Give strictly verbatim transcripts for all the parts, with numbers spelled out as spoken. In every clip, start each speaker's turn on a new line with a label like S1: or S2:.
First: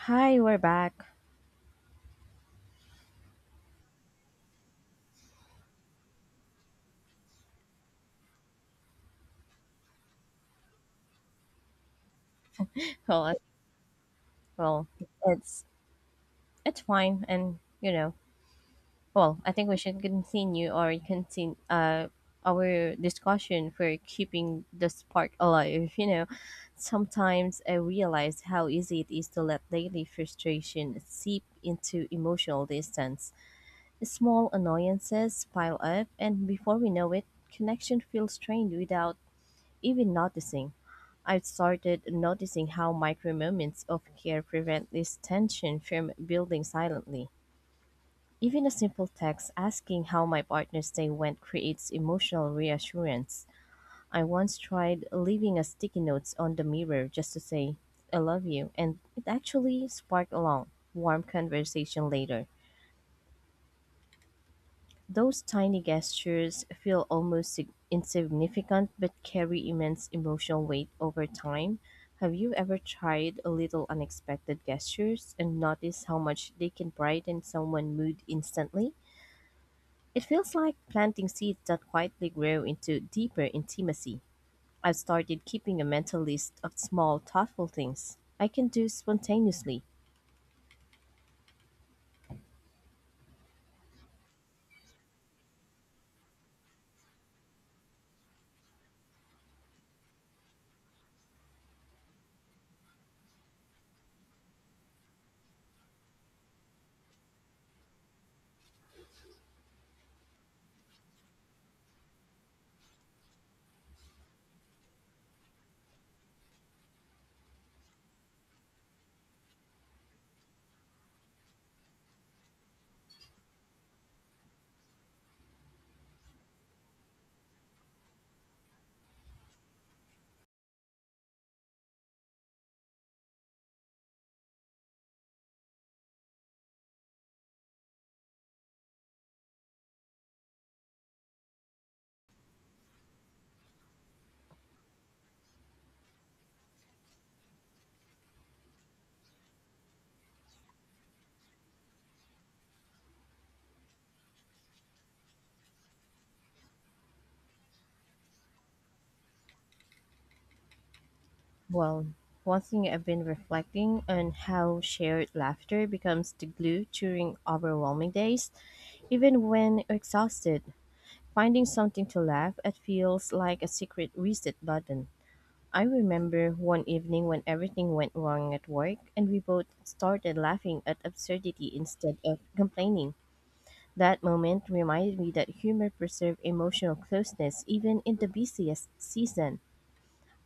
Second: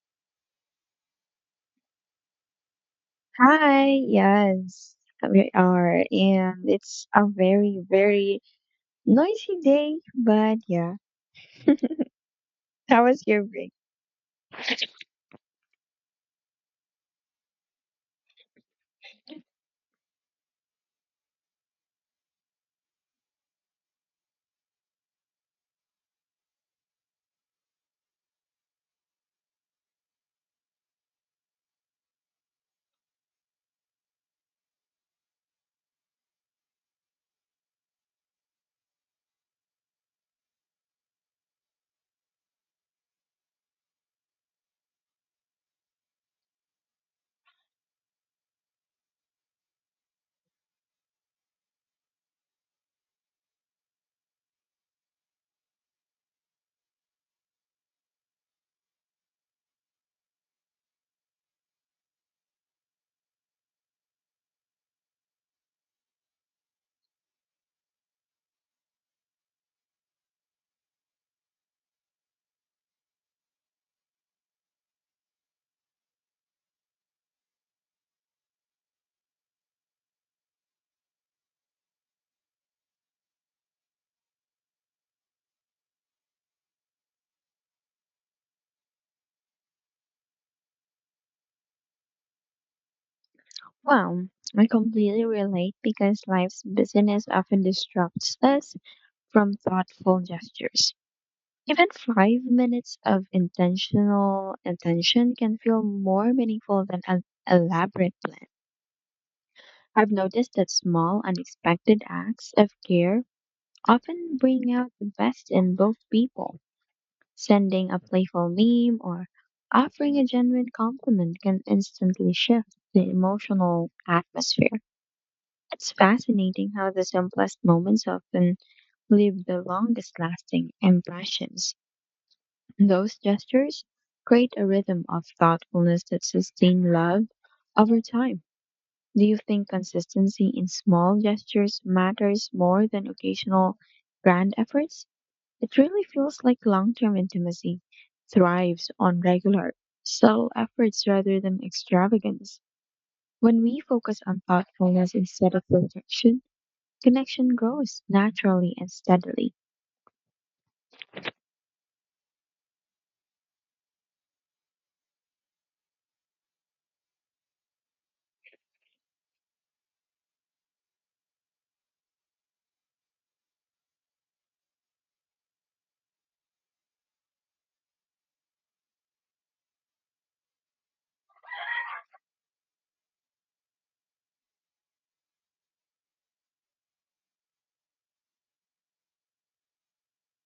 S1: Hi, we're back.
S2: Hi, yes, we are, and it's a very, very noisy day, but yeah, how was
S1: Well, it-
S2: your break?
S1: well, It's it's fine, and you know, well, I think we should continue or continue uh our discussion for keeping the spark alive. You know, sometimes I realize how easy it is to let daily frustration seep into emotional distance. Small annoyances pile up, and before we know it, connection feels strained without even noticing. I've started noticing how micro moments of care prevent this tension from building silently. Even a simple text asking how my partner's day went creates emotional reassurance. I once tried leaving a sticky notes on the mirror just to say, I love you, and it actually sparked a long, warm conversation later. Those tiny gestures feel almost sig- insignificant but carry immense emotional weight over time. Have you ever tried a little unexpected gestures and noticed how much they can brighten someone's mood instantly? It feels like planting seeds that quietly grow into deeper intimacy. I've started keeping a mental list of small, thoughtful things I can do spontaneously.
S2: Wow, I completely relate because life's busyness often distracts us from thoughtful gestures. Even five minutes of intentional attention can feel more meaningful than an elaborate plan. I've noticed that small, unexpected acts of care often bring out the best in both people. Sending a playful meme or offering a genuine compliment can instantly shift the emotional atmosphere. It's fascinating how the simplest moments often leave the longest lasting impressions. Those gestures create a rhythm of thoughtfulness that sustains love over time. Do you think consistency in small gestures matters more than occasional grand efforts? It really feels like long term intimacy thrives on regular, subtle efforts rather than extravagance. When we focus on thoughtfulness instead of perfection, connection grows naturally and steadily.
S1: Well, one thing I've been reflecting on how shared laughter becomes the glue during overwhelming days, even when exhausted. Finding something to laugh at feels like a secret reset button. I remember one evening when everything went wrong at work and we both started laughing at absurdity instead of complaining. That moment reminded me that humor preserves emotional closeness even in the busiest season.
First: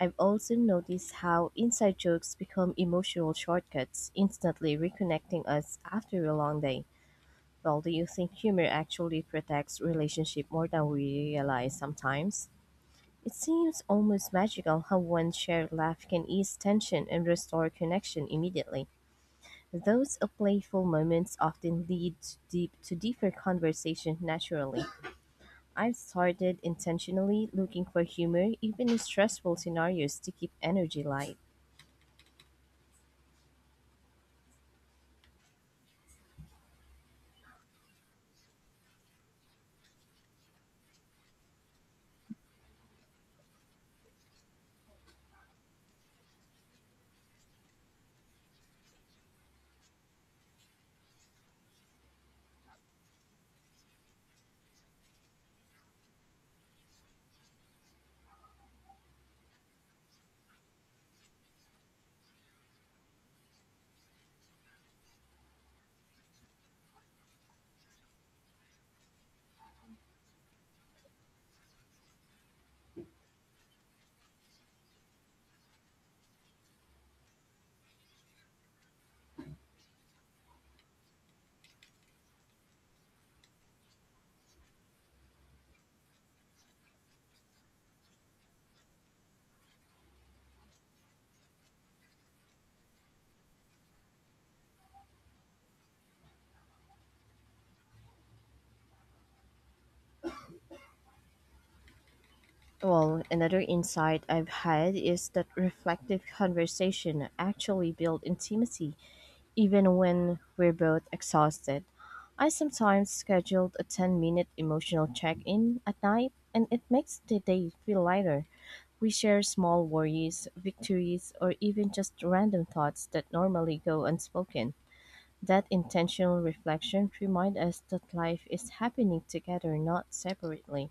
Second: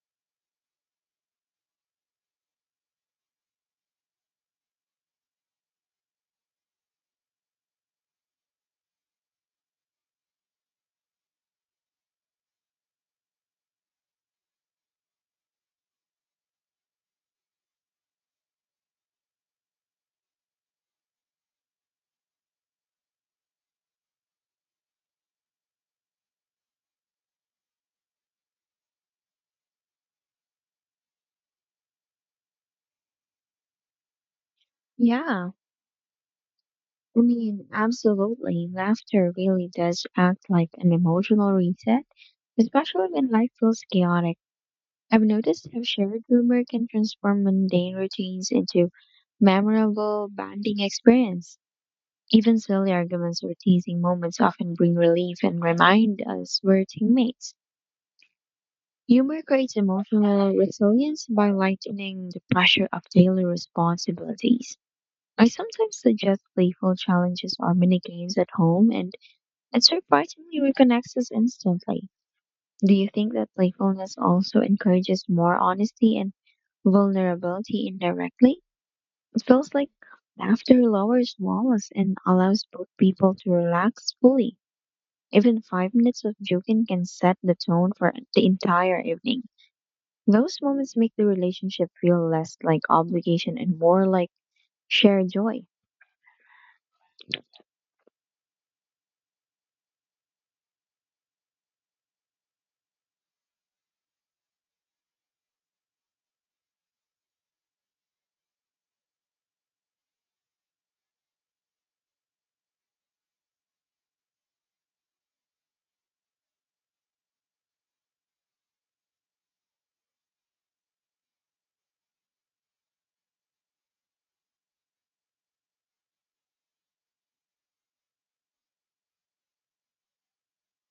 S1: I've also noticed how inside jokes become emotional shortcuts, instantly reconnecting us after a long day. Well, do you think humor actually protects relationship more than we realize sometimes? It seems almost magical how one shared laugh can ease tension and restore connection immediately. Those playful moments often lead deep to deeper conversation naturally. I've started intentionally looking for humor even in stressful scenarios to keep energy light.
S2: Yeah, I mean, absolutely. Laughter really does act like an emotional reset, especially when life feels chaotic. I've noticed how shared humor can transform mundane routines into memorable bonding experience. Even silly arguments or teasing moments often bring relief and remind us we're teammates. Humor creates emotional resilience by lightening the pressure of daily responsibilities. I sometimes suggest playful challenges or mini games at home, and it surprisingly reconnects us instantly. Do you think that playfulness also encourages more honesty and vulnerability indirectly? It feels like laughter lowers walls and allows both people to relax fully. Even five minutes of joking can set the tone for the entire evening. Those moments make the relationship feel less like obligation and more like shared joy.
S1: Well, another insight I've had is that reflective conversation actually build intimacy, even when we're both exhausted. I sometimes scheduled a ten minute emotional check in at night, and it makes the day feel lighter. We share small worries, victories, or even just random thoughts that normally go unspoken. That intentional reflection reminds us that life is happening together, not separately.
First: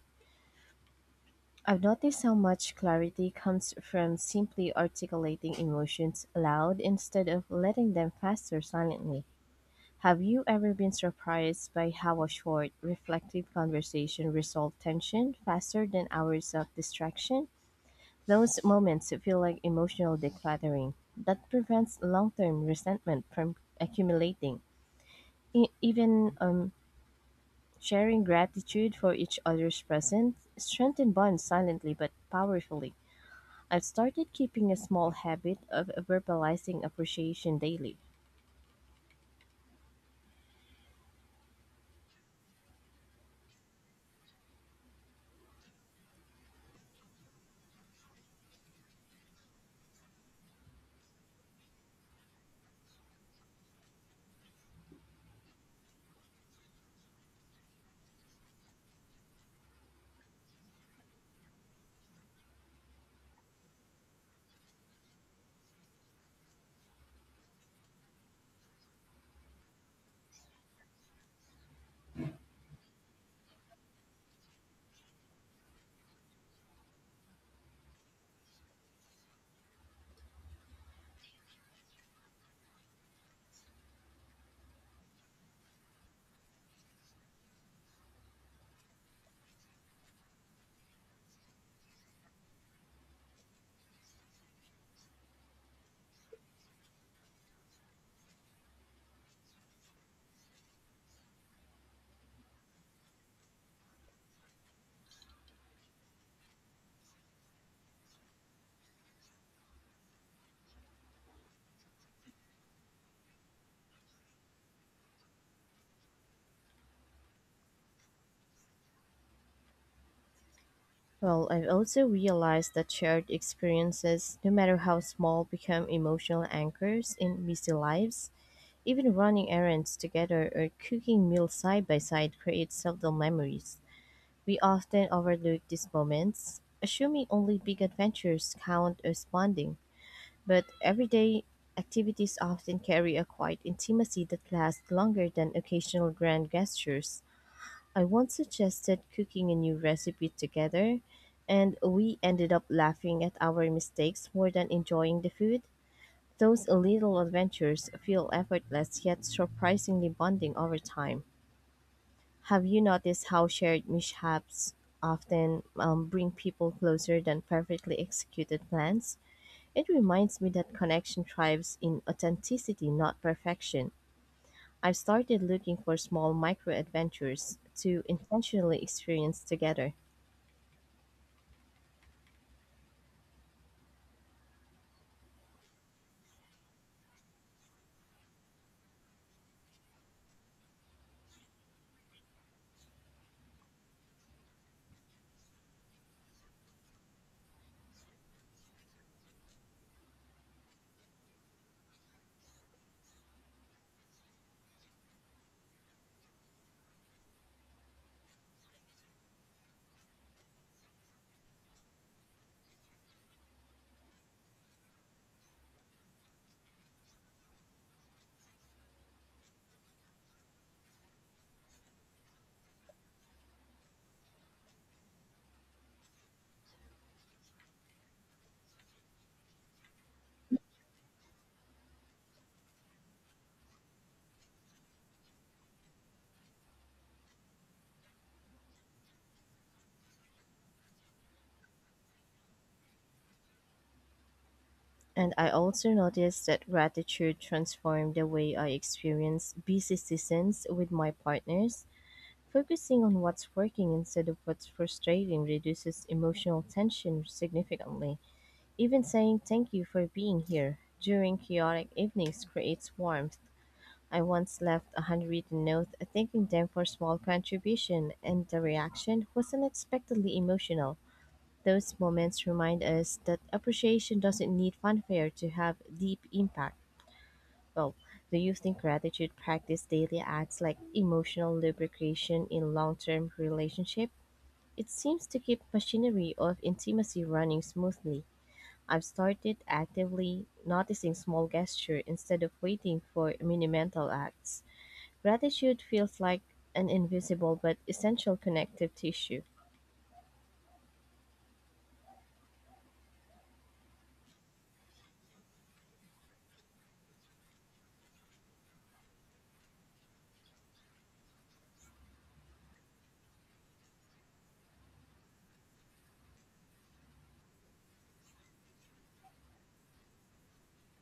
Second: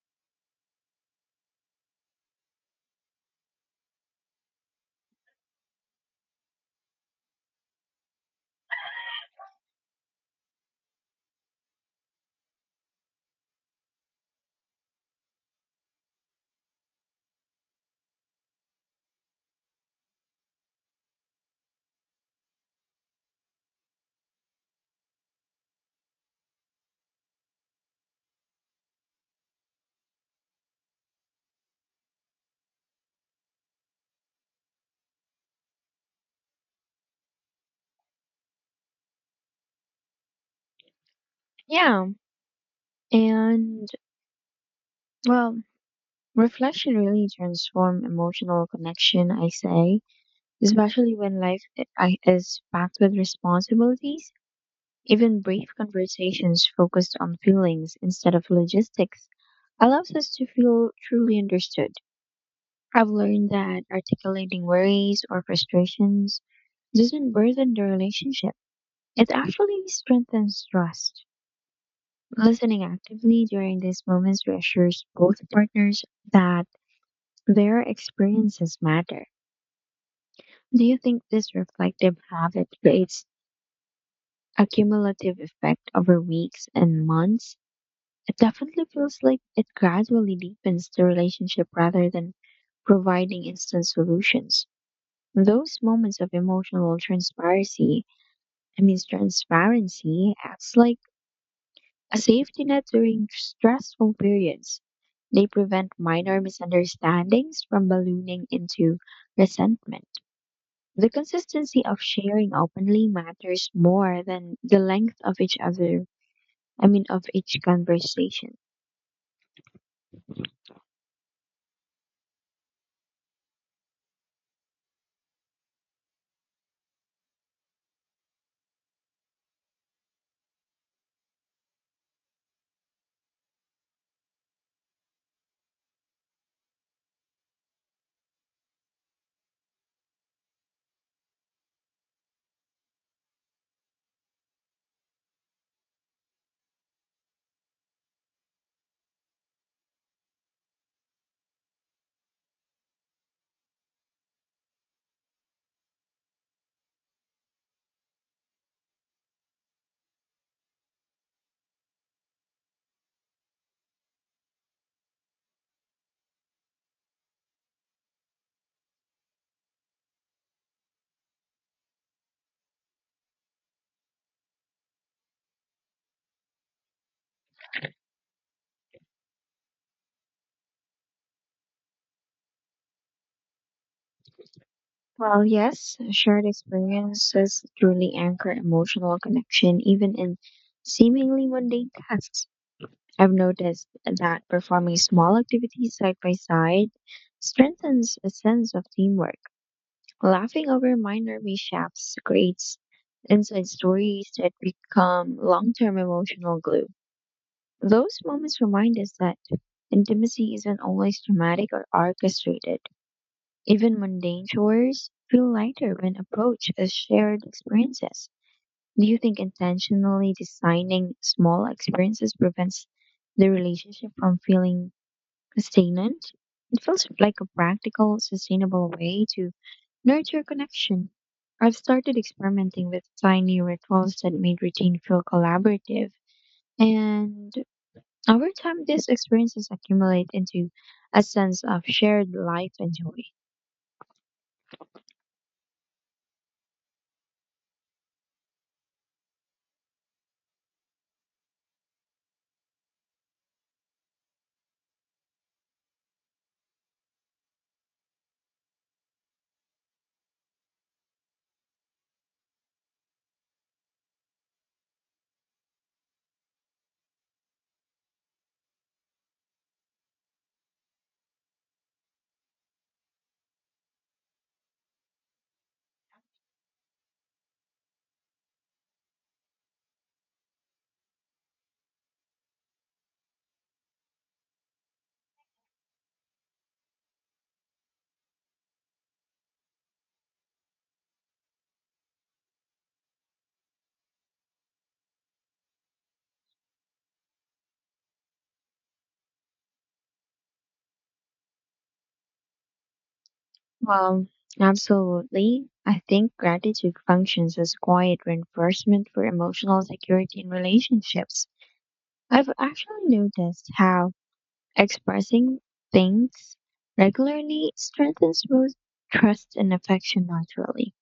S1: I've noticed how much clarity comes from simply articulating emotions aloud instead of letting them fester silently. Have you ever been surprised by how a short, reflective conversation resolved tension faster than hours of distraction? Those moments feel like emotional decluttering that prevents long term resentment from accumulating. E- even um, Sharing gratitude for each other's presence strengthen bonds silently but powerfully. I've started keeping a small habit of verbalizing appreciation daily.
S2: Yeah, and well, reflection really transform emotional connection, I say, especially when life i- I- is packed with responsibilities. Even brief conversations focused on feelings instead of logistics allows us to feel truly understood. I've learned that articulating worries or frustrations doesn't burden the relationship. It actually strengthens trust. Listening actively during these moments reassures both partners that their experiences matter. Do you think this reflective habit creates a cumulative effect over weeks and months? It definitely feels like it gradually deepens the relationship rather than providing instant solutions. Those moments of emotional transparency, I mean transparency acts like a safety net during stressful periods. They prevent minor misunderstandings from ballooning into resentment. The consistency of sharing openly matters more than the length of each other, I mean, of each conversation.
S1: Well, I've also realized that shared experiences, no matter how small, become emotional anchors in busy lives. Even running errands together or cooking meals side by side creates subtle memories. We often overlook these moments, assuming only big adventures count as bonding. But everyday activities often carry a quiet intimacy that lasts longer than occasional grand gestures. I once suggested cooking a new recipe together, and we ended up laughing at our mistakes more than enjoying the food. Those little adventures feel effortless yet surprisingly bonding over time. Have you noticed how shared mishaps often um, bring people closer than perfectly executed plans? It reminds me that connection thrives in authenticity, not perfection. I've started looking for small micro adventures to intentionally experience together.
S2: Well, yes, shared experiences truly anchor emotional connection even in seemingly mundane tasks. I've noticed that performing small activities side by side strengthens a sense of teamwork. Laughing over minor mishaps creates inside stories that become long term emotional glue. Those moments remind us that intimacy isn't always dramatic or orchestrated. Even mundane chores feel lighter when approached as shared experiences. Do you think intentionally designing small experiences prevents the relationship from feeling sustainant? It feels like a practical, sustainable way to nurture connection. I've started experimenting with tiny rituals that made routine feel collaborative. And over time, these experiences accumulate into a sense of shared life and joy.
S1: And I also noticed that gratitude transformed the way I experience busy seasons with my partners. Focusing on what's working instead of what's frustrating reduces emotional tension significantly. Even saying thank you for being here during chaotic evenings creates warmth. I once left a handwritten note thanking them for small contribution and the reaction was unexpectedly emotional. Those moments remind us that appreciation doesn't need fanfare to have deep impact. Well, do you think gratitude practice daily acts like emotional lubrication in long term relationship? It seems to keep machinery of intimacy running smoothly. I've started actively noticing small gesture instead of waiting for monumental acts. Gratitude feels like an invisible but essential connective tissue.
S2: Well, absolutely. I think gratitude functions as quiet reinforcement for emotional security in relationships. I've actually noticed how expressing things regularly strengthens both trust and affection naturally.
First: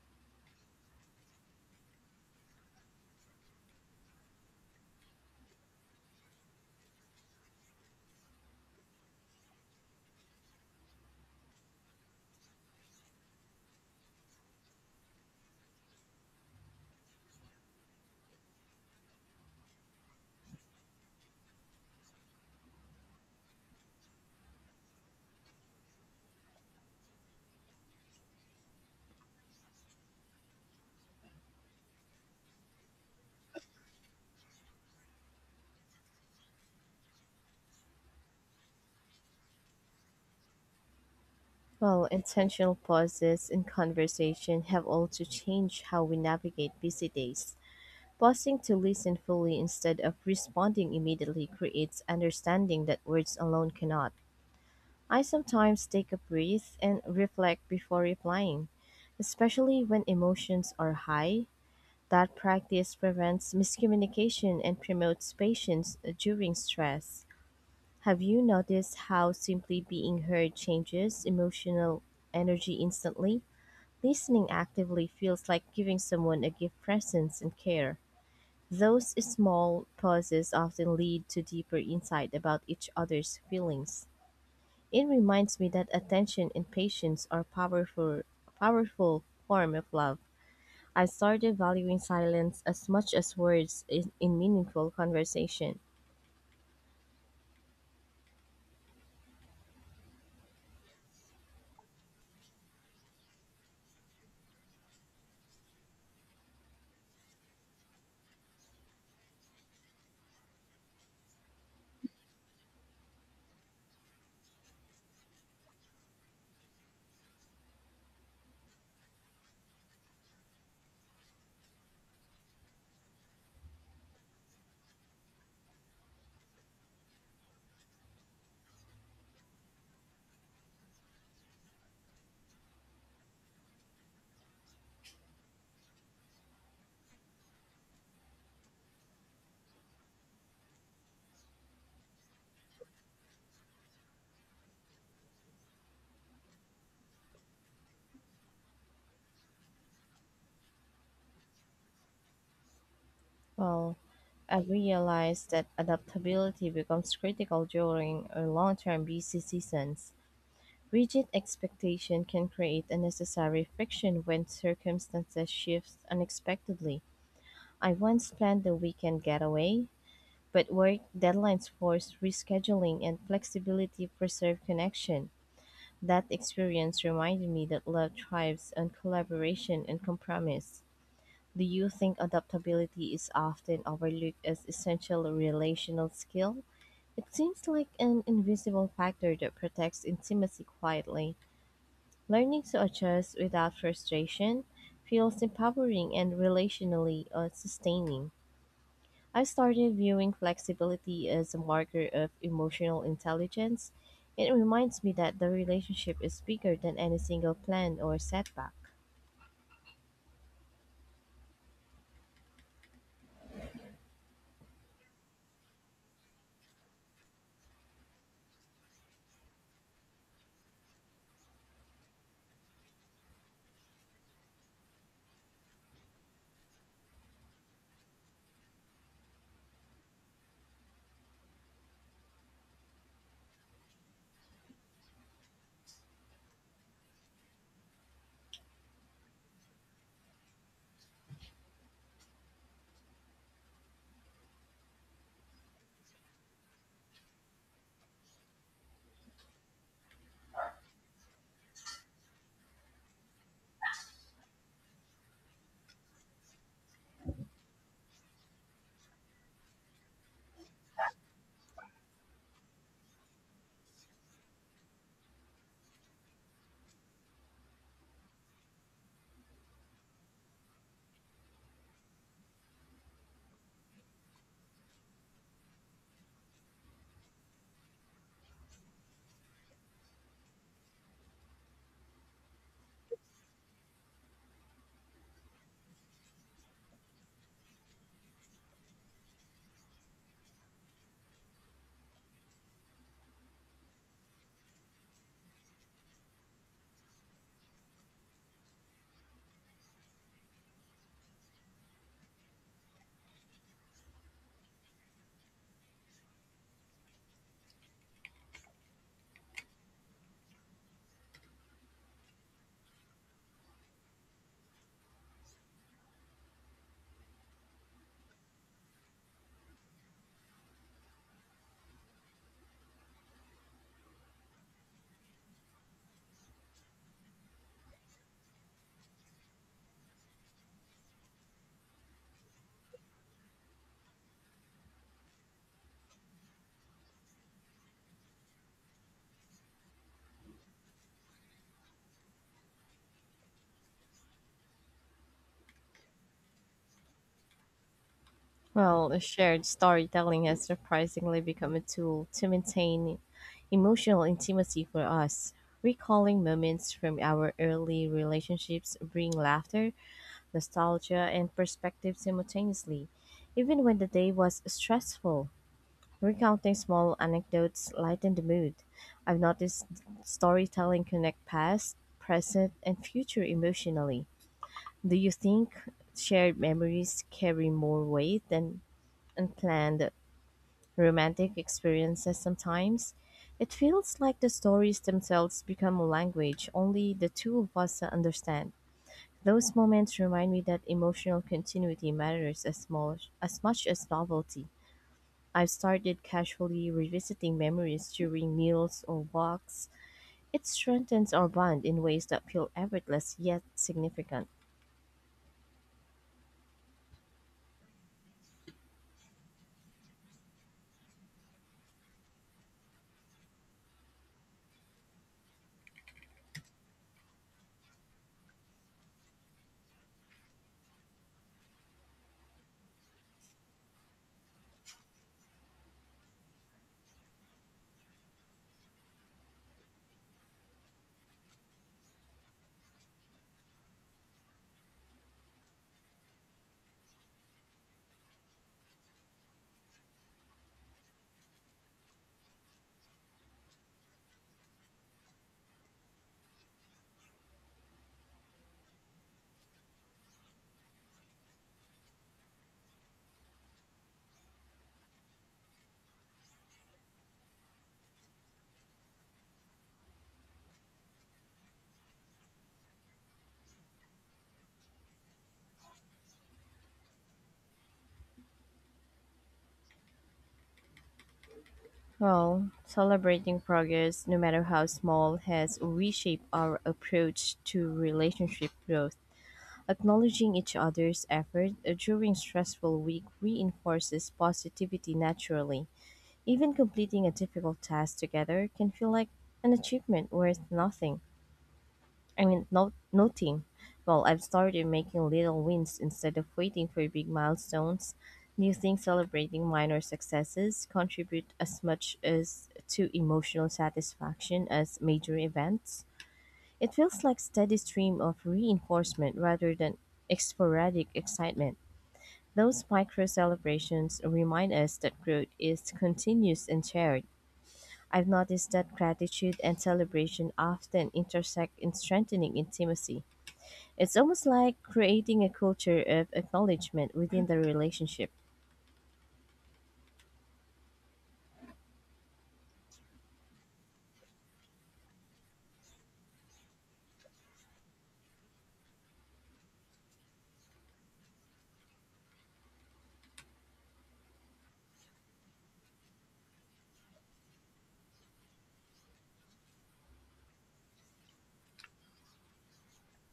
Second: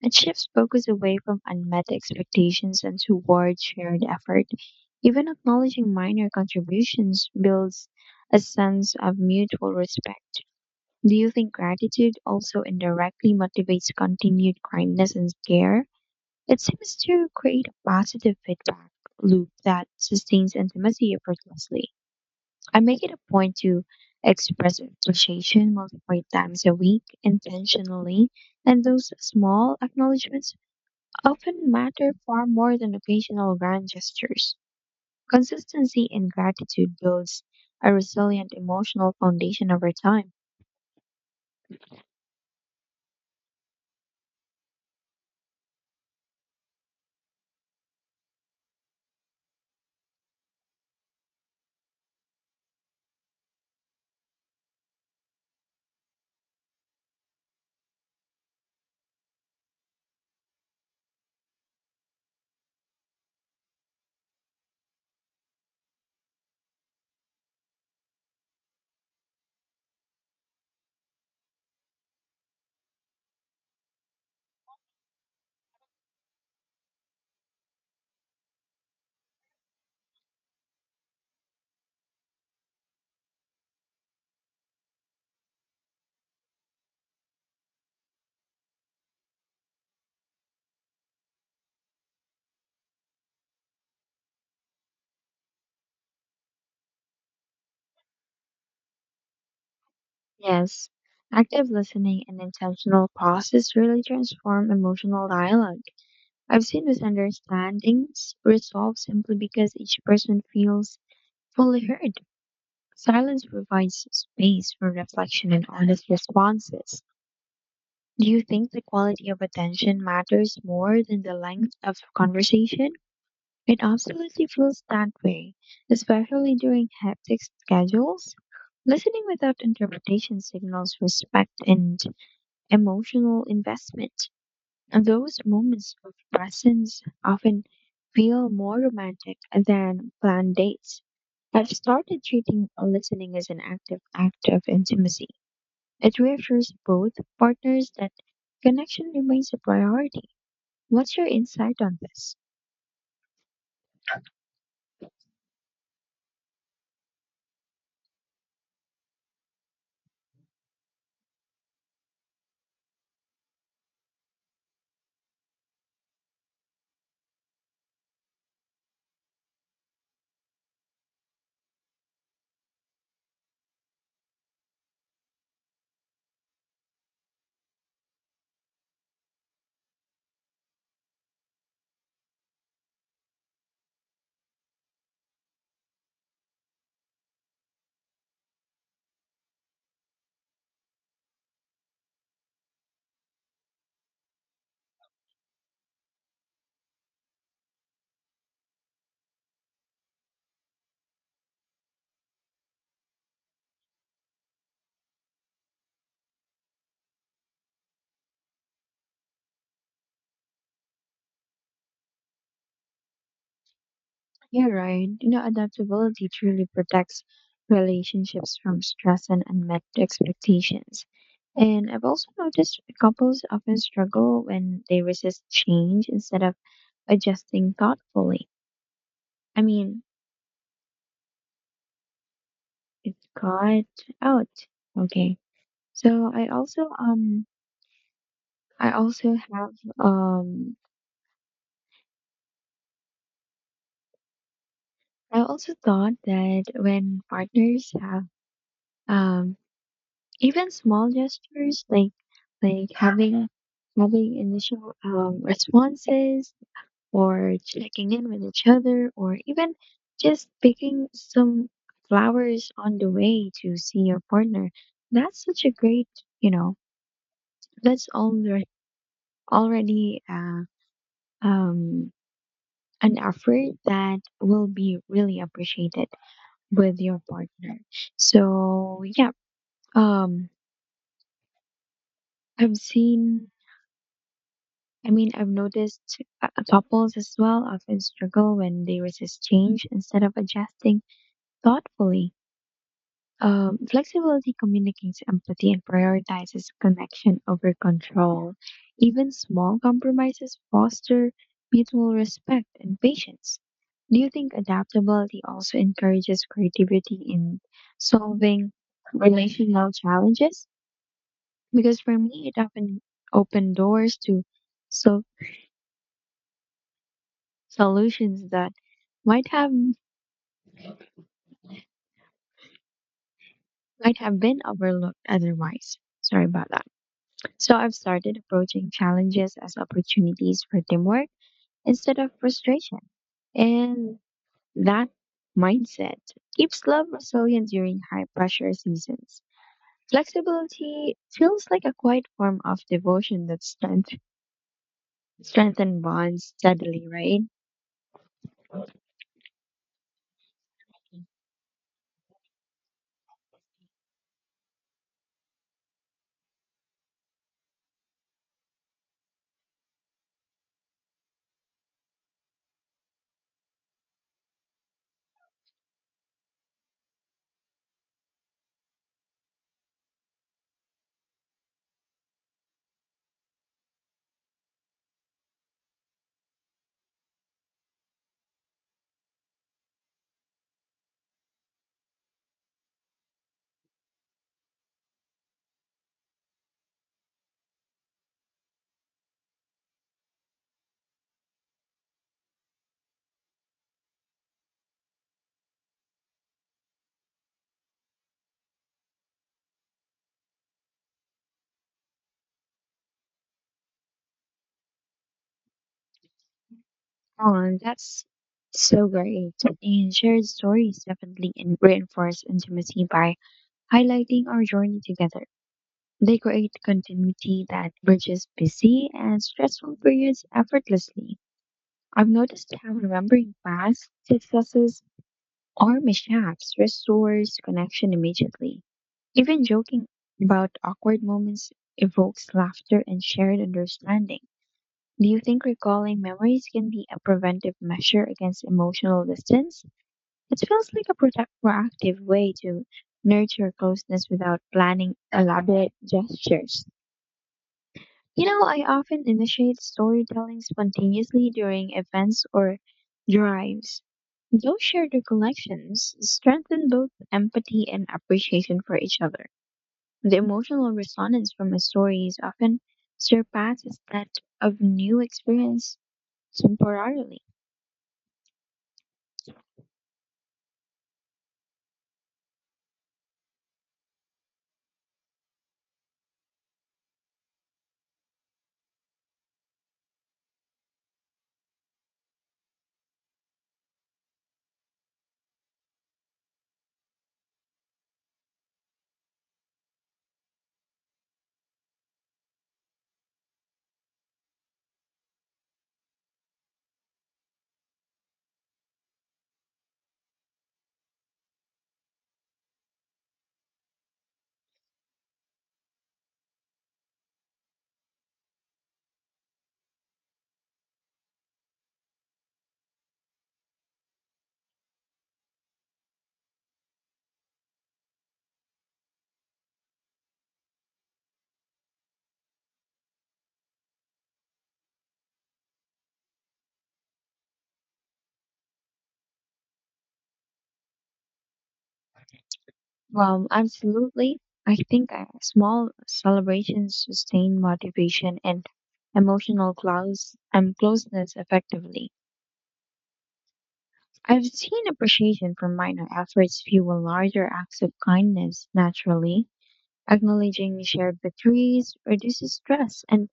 S2: It shifts focus away from unmet expectations and toward shared effort. Even acknowledging minor contributions builds a sense of mutual respect. Do you think gratitude also indirectly motivates continued kindness and care? It seems to create a positive feedback loop that sustains intimacy effortlessly. I make it a point to express appreciation multiple times a week intentionally, and those small acknowledgments often matter far more than occasional grand gestures. Consistency in gratitude builds a resilient emotional foundation over time.
S1: Well, intentional pauses in conversation have also changed how we navigate busy days. Pausing to listen fully instead of responding immediately creates understanding that words alone cannot. I sometimes take a breath and reflect before replying, especially when emotions are high. That practice prevents miscommunication and promotes patience during stress. Have you noticed how simply being heard changes emotional energy instantly? Listening actively feels like giving someone a gift presence and care. Those small pauses often lead to deeper insight about each other's feelings. It reminds me that attention and patience are powerful powerful form of love. I started valuing silence as much as words in, in meaningful conversation.
S2: Yes, active listening and intentional pauses really transform emotional dialogue. I've seen misunderstandings resolved simply because each person feels fully heard. Silence provides space for reflection and honest responses. Do you think the quality of attention matters more than the length of conversation? It absolutely feels that way, especially during hectic schedules. Listening without interpretation signals respect and emotional investment. And those moments of presence often feel more romantic than planned dates. I've started treating listening as an active act of intimacy. It reassures both partners that connection remains a priority. What's your insight on this?
S1: Well, I've realized that adaptability becomes critical during a long-term busy seasons. Rigid expectation can create unnecessary friction when circumstances shift unexpectedly. I once planned a weekend getaway, but work deadlines forced rescheduling and flexibility preserved connection. That experience reminded me that love thrives on collaboration and compromise. Do you think adaptability is often overlooked as essential relational skill? It seems like an invisible factor that protects intimacy quietly. Learning to adjust without frustration feels empowering and relationally uh, sustaining. I started viewing flexibility as a marker of emotional intelligence. It reminds me that the relationship is bigger than any single plan or setback.
S2: Yeah, Ryan. You know, adaptability truly protects relationships from stress and unmet expectations. And I've also noticed couples often struggle when they resist change instead of adjusting thoughtfully. I mean, it's got out. Okay. So I also um I also have um I also thought that when partners have um even small gestures like like having having initial um, responses or checking in with each other or even just picking some flowers on the way to see your partner. That's such a great, you know, that's alre- already uh, um, an effort that will be really appreciated with your partner. So yeah, um, I've seen I mean, I've noticed uh, couples as well often struggle when they resist change instead of adjusting thoughtfully. Um, flexibility communicates empathy and prioritizes connection over control. Even small compromises foster mutual respect and patience. Do you think adaptability also encourages creativity in solving relational challenges? Because for me, it often opened doors to so solutions that might have might have been overlooked otherwise. Sorry about that. So I've started approaching challenges as opportunities for teamwork instead of frustration. And that mindset keeps love resilient during high pressure seasons. Flexibility feels like a quiet form of devotion that strength, strengthen bonds steadily, right?
S1: Well, shared storytelling has surprisingly become a tool to maintain emotional intimacy for us. Recalling moments from our early relationships bring laughter nostalgia and perspective simultaneously, even when the day was stressful. Recounting small anecdotes lightened the mood. I've noticed storytelling connect past, present, and future emotionally. Do you think shared memories carry more weight than unplanned romantic experiences sometimes? It feels like the stories themselves become a language only the two of us understand. Those moments remind me that emotional continuity matters as, mo- as much as novelty. I've started casually revisiting memories during meals or walks. It strengthens our bond in ways that feel effortless yet significant.
S2: Oh, that's so great. And shared stories definitely en- reinforce intimacy by highlighting our journey together. They create continuity that bridges busy and stressful periods effortlessly. I've noticed how remembering past successes or mishaps restores connection immediately. Even joking about awkward moments evokes laughter and shared understanding. Do you think recalling memories can be a preventive measure against emotional distance? It feels like a product- proactive way to nurture closeness without planning elaborate gestures. You know, I often initiate storytelling spontaneously during events or drives. Those shared recollections strengthen both empathy and appreciation for each other. The emotional resonance from a story is often surpasses that of new experience temporarily.
S1: Well, celebrating progress, no matter how small, has reshaped our approach to relationship growth. Acknowledging each other's effort during stressful week reinforces positivity naturally. Even completing a difficult task together can feel like an achievement worth nothing. I mean, no, Noting. Well, I've started making little wins instead of waiting for big milestones. Do you think celebrating minor successes contribute as much as to emotional satisfaction as major events? It feels like steady stream of reinforcement rather than sporadic excitement. Those micro celebrations remind us that growth is continuous and shared. I've noticed that gratitude and celebration often intersect in strengthening intimacy. It's almost like creating a culture of acknowledgement within the relationship.
S2: Um, absolutely. I think uh, small celebrations sustain motivation and emotional close, um, closeness effectively. I've seen appreciation for minor efforts fuel larger acts of kindness naturally. Acknowledging shared victories reduces stress and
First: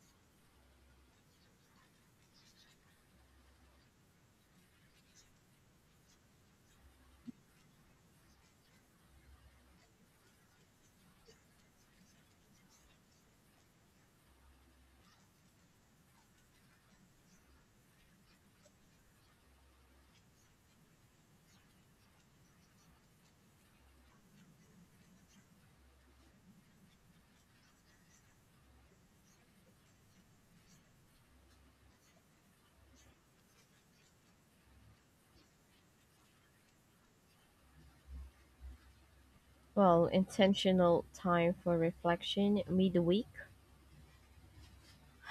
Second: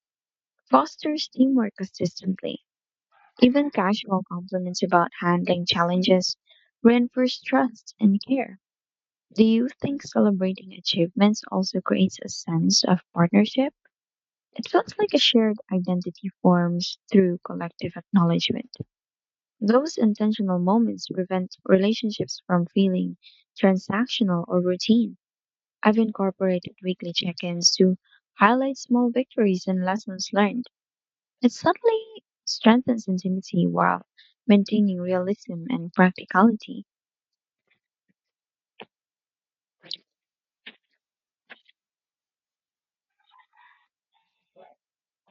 S2: fosters teamwork consistently. Even casual compliments about handling challenges reinforce trust and care. Do you think celebrating achievements also creates a sense of partnership? It feels like a shared identity forms through collective acknowledgement. Those intentional moments prevent relationships from feeling transactional or routine. I've incorporated weekly check ins to highlight small victories and lessons learned. It subtly strengthens intimacy while maintaining realism and practicality.
S1: Well, intentional time for reflection midweek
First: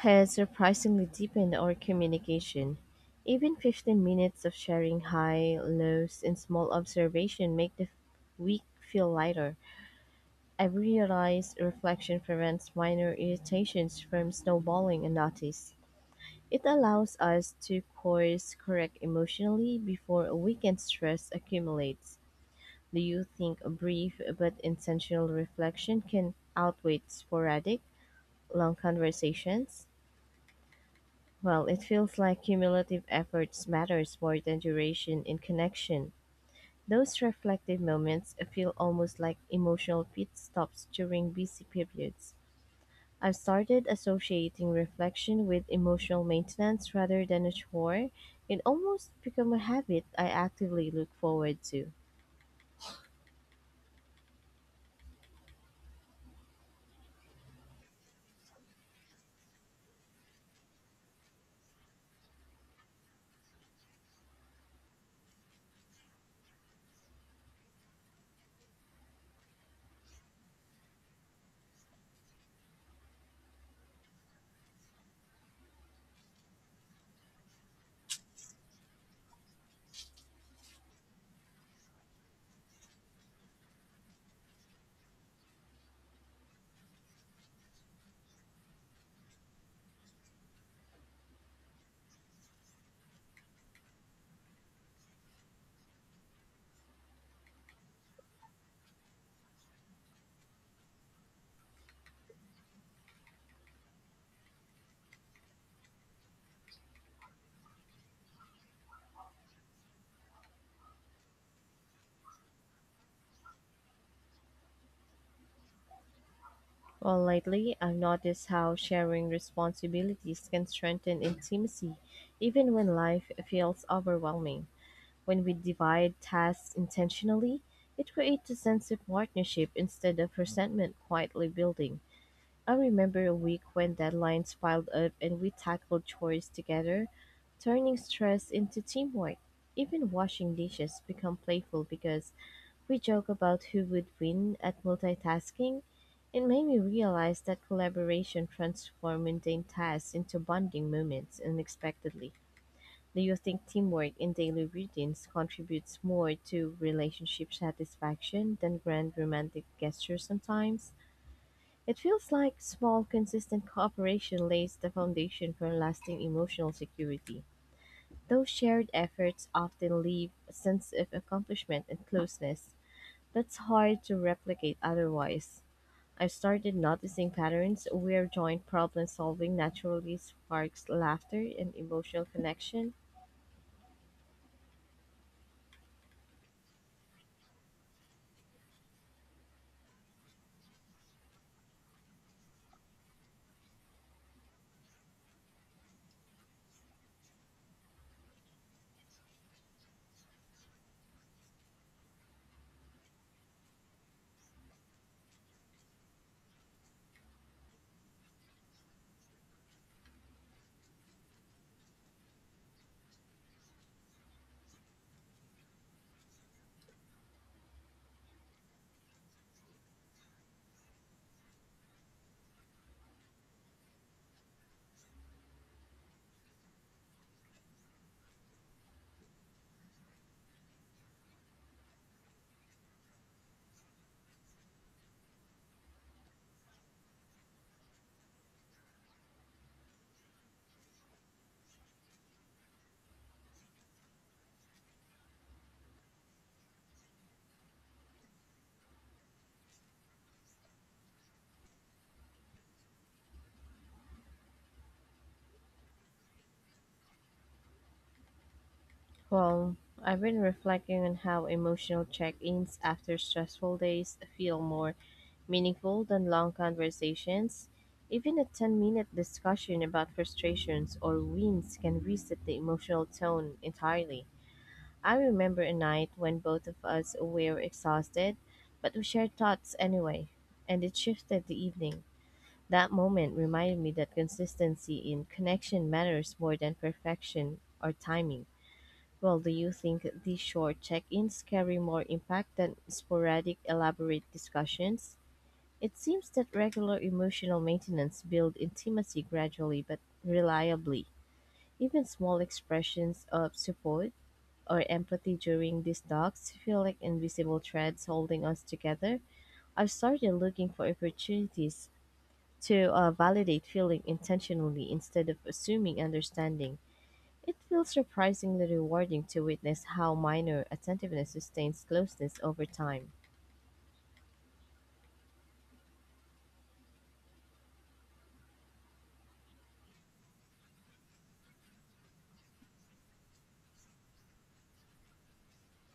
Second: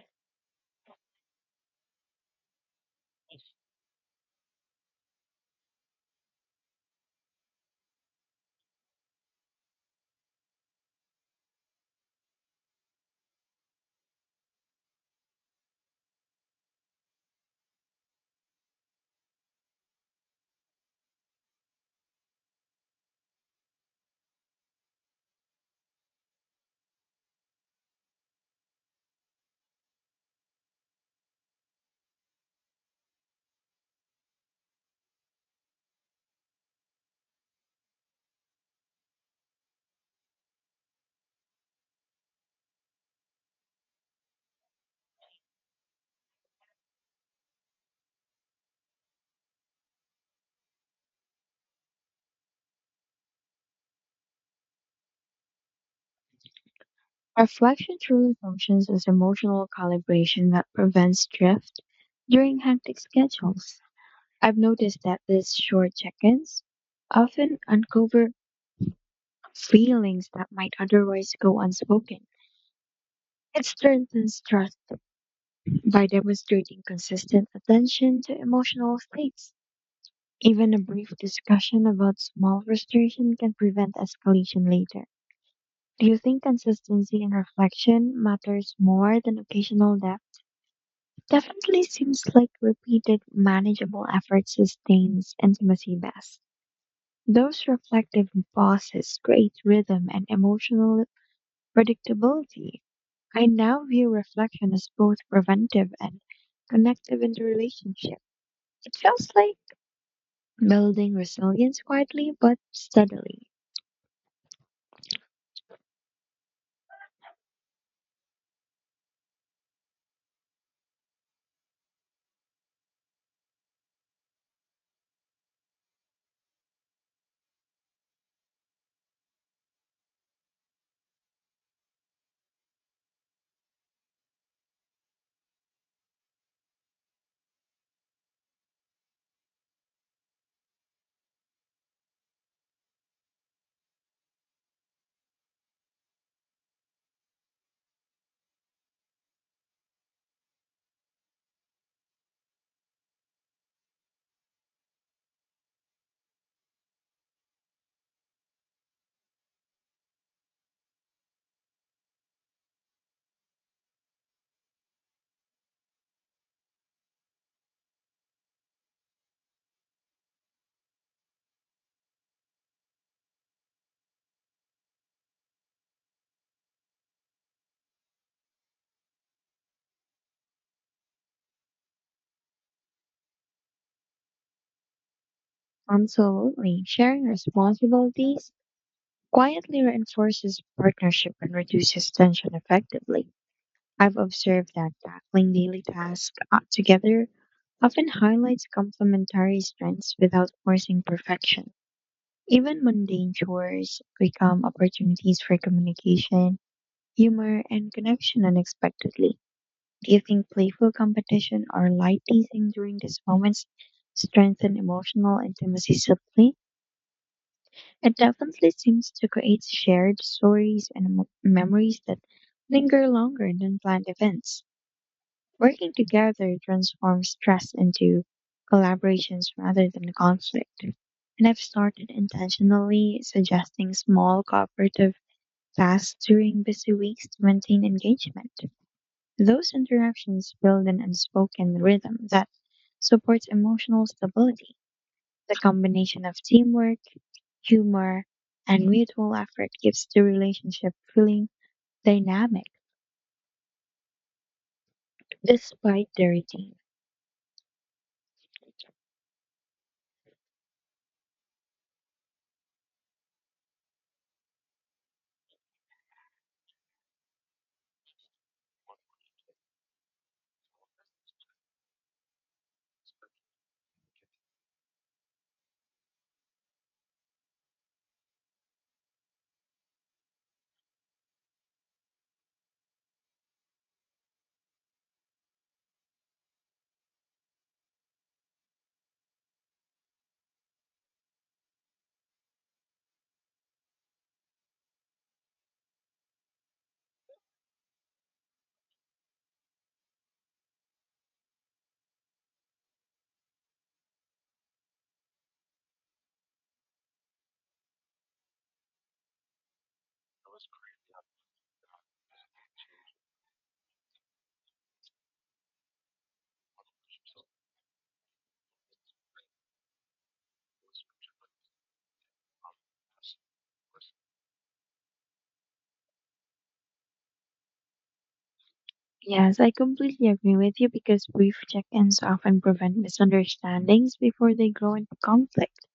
S1: has surprisingly deepened our communication. Even fifteen minutes of sharing high, lows, and small observation make the week feel lighter. I realize reflection prevents minor irritations from snowballing unnoticed. It allows us to course correct emotionally before a weekend stress accumulates. Do you think a brief but intentional reflection can outweigh sporadic, long conversations? Well, it feels like cumulative efforts matters more than duration in connection. Those reflective moments feel almost like emotional pit stops during busy periods. I've started associating reflection with emotional maintenance rather than a chore. It almost become a habit I actively look forward to.
S2: Reflection truly functions as emotional calibration that prevents drift during hectic schedules. I've noticed that these short check ins often uncover feelings that might otherwise go unspoken. It strengthens trust by demonstrating consistent attention to emotional states. Even a brief discussion about small frustration can prevent escalation later. Do you think consistency in reflection matters more than occasional depth? Definitely seems like repeated, manageable effort sustains intimacy best. Those reflective pauses create rhythm and emotional predictability. I now view reflection as both preventive and connective in the relationship. It feels like building resilience quietly but steadily.
S1: Well, lately, I've noticed how sharing responsibilities can strengthen intimacy even when life feels overwhelming. When we divide tasks intentionally, it creates a sense of partnership instead of resentment quietly building. I remember a week when deadlines piled up and we tackled chores together, turning stress into teamwork. Even washing dishes become playful because we joke about who would win at multitasking. It made me realize that collaboration transforms mundane tasks into bonding moments unexpectedly. Do you think teamwork in daily routines contributes more to relationship satisfaction than grand romantic gestures sometimes? It feels like small, consistent cooperation lays the foundation for lasting emotional security. Those shared efforts often leave a sense of accomplishment and closeness that's hard to replicate otherwise. I've started noticing patterns where joint problem solving naturally sparks laughter and emotional connection.
S2: Absolutely, sharing responsibilities quietly reinforces partnership and reduces tension effectively. I've observed that tackling daily tasks uh, together often highlights complementary strengths without forcing perfection. Even mundane chores become opportunities for communication, humor, and connection unexpectedly. Do you think playful competition or light teasing during these moments strengthen emotional intimacy subtly? It definitely seems to create shared stories and mo- memories that linger longer than planned events. Working together transforms stress into collaborations rather than conflict. And I've started intentionally suggesting small cooperative tasks during busy weeks to maintain engagement. Those interactions build an unspoken rhythm that supports emotional stability. The combination of teamwork, humor, and mutual effort gives the relationship feeling dynamic despite the routine.
S1: Well, I've been reflecting on how emotional check ins after stressful days feel more meaningful than long conversations, even a ten minute discussion about frustrations or wins can reset the emotional tone entirely. I remember a night when both of us were exhausted, but we shared thoughts anyway, and it shifted the evening. That moment reminded me that consistency in connection matters more than perfection or timing. Well, do you think these short check ins carry more impact than sporadic, elaborate discussions? It seems that regular emotional maintenance builds intimacy gradually but reliably. Even small expressions of support or empathy during these talks feel like invisible threads holding us together. I've started looking for opportunities to uh, validate feeling intentionally instead of assuming understanding. It feels surprisingly rewarding to witness how minor attentiveness sustains closeness over time.
S2: Yes, I completely agree with you because brief check ins often prevent misunderstandings before they grow into conflict.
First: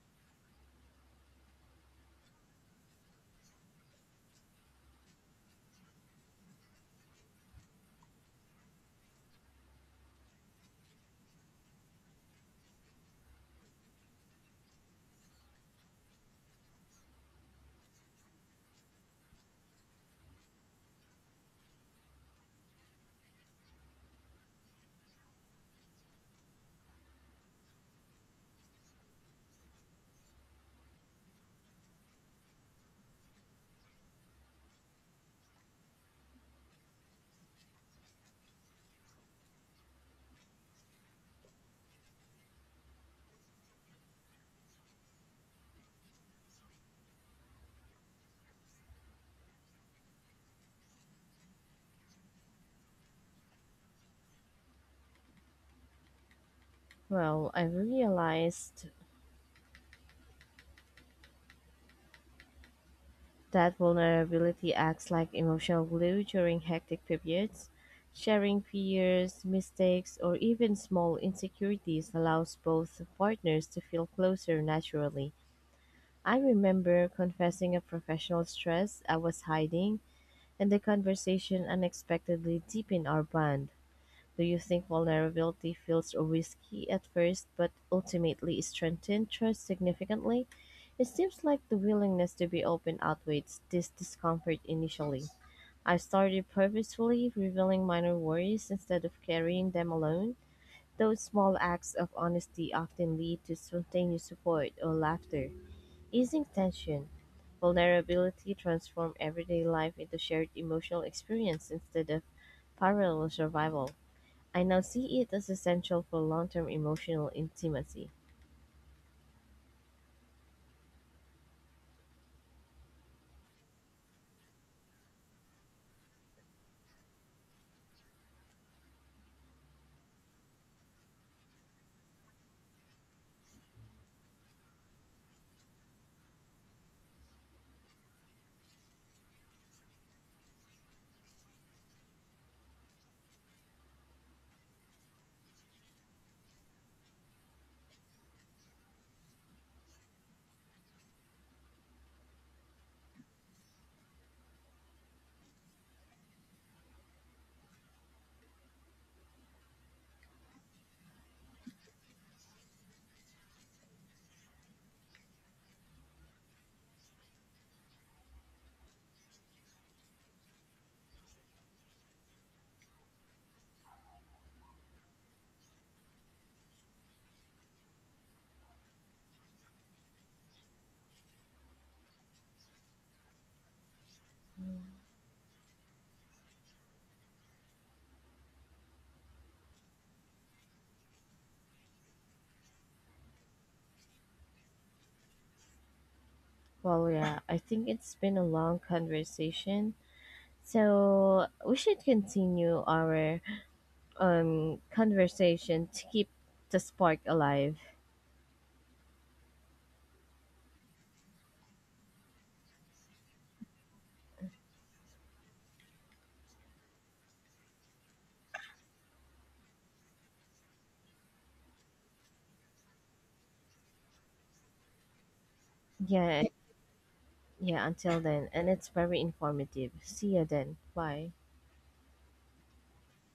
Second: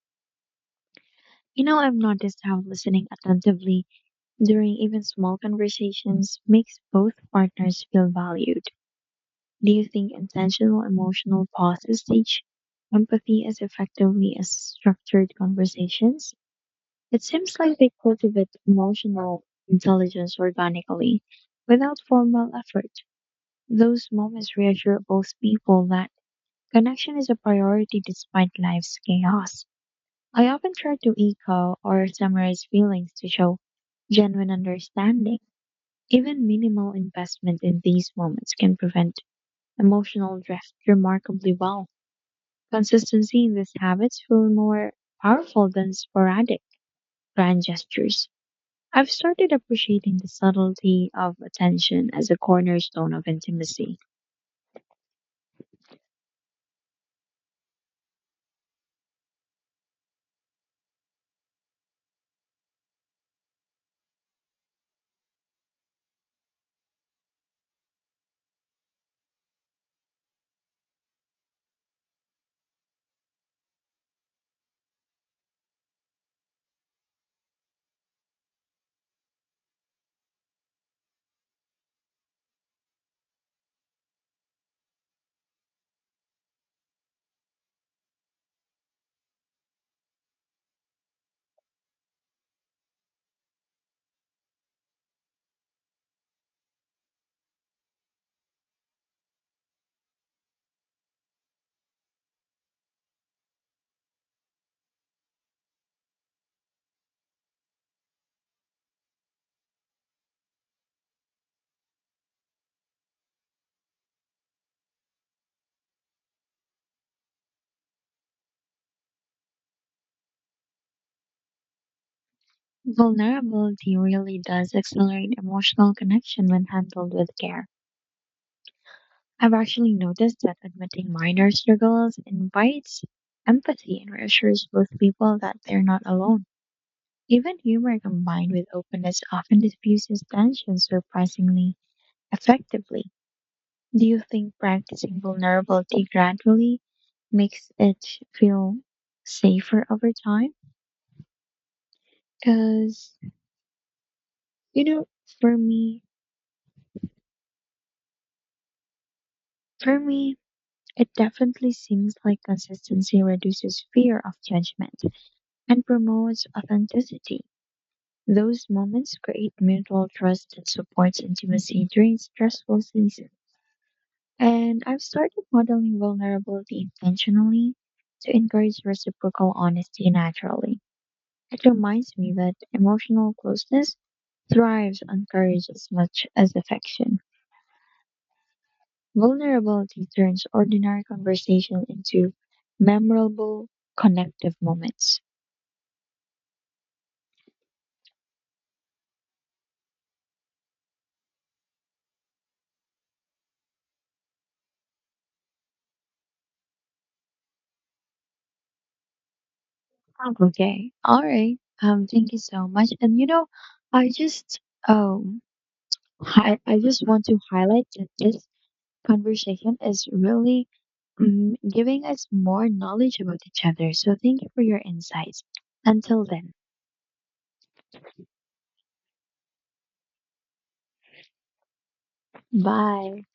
S2: You know, I've noticed how listening attentively during even small conversations makes both partners feel valued. Do you think intentional emotional pauses teach empathy as effectively as structured conversations? It seems like they cultivate emotional intelligence organically without formal effort. Those moments reassure both people that connection is a priority despite life's chaos. I often try to echo or summarize feelings to show genuine understanding. Even minimal investment in these moments can prevent emotional drift remarkably well. Consistency in these habits feel more powerful than sporadic grand gestures. I've started appreciating the subtlety of attention as a cornerstone of intimacy.
S1: Well, I've realized that vulnerability acts like emotional glue during hectic periods. Sharing fears, mistakes, or even small insecurities allows both partners to feel closer naturally. I remember confessing a professional stress I was hiding, and the conversation unexpectedly deepened our bond. Do you think vulnerability feels risky at first, but ultimately strengthens trust significantly? It seems like the willingness to be open outweighs this discomfort initially. I started purposefully revealing minor worries instead of carrying them alone. Those small acts of honesty often lead to spontaneous support or laughter, easing tension. Vulnerability transforms everyday life into shared emotional experience instead of parallel survival. I now see it as essential for long term emotional intimacy.
S2: Vulnerability really does accelerate emotional connection when handled with care. I've actually noticed that admitting minor struggles invites empathy and reassures both people that they're not alone. Even humor combined with openness often diffuses tension surprisingly effectively. Do you think practicing vulnerability gradually makes it feel safer over time? Because, you know, for me, for me, it definitely seems like consistency reduces fear of judgment and promotes authenticity. Those moments create mutual trust and supports intimacy during stressful seasons. And I've started modeling vulnerability intentionally to encourage reciprocal honesty naturally. It reminds me that emotional closeness thrives on courage as much as affection. Vulnerability turns ordinary conversation into memorable, connective moments.
S1: Well, yeah, I think it's been a long conversation. So we should continue our um, conversation to keep the spark alive.
S2: Okay. All right. Um, thank you so much. And you know, I just um I, I just want to highlight that this conversation is really um, giving us more knowledge about each other. So thank you for your insights. Until
S1: Yeah,
S2: then,
S1: yeah, until then. And it's very informative. See you then. Bye.
S2: bye.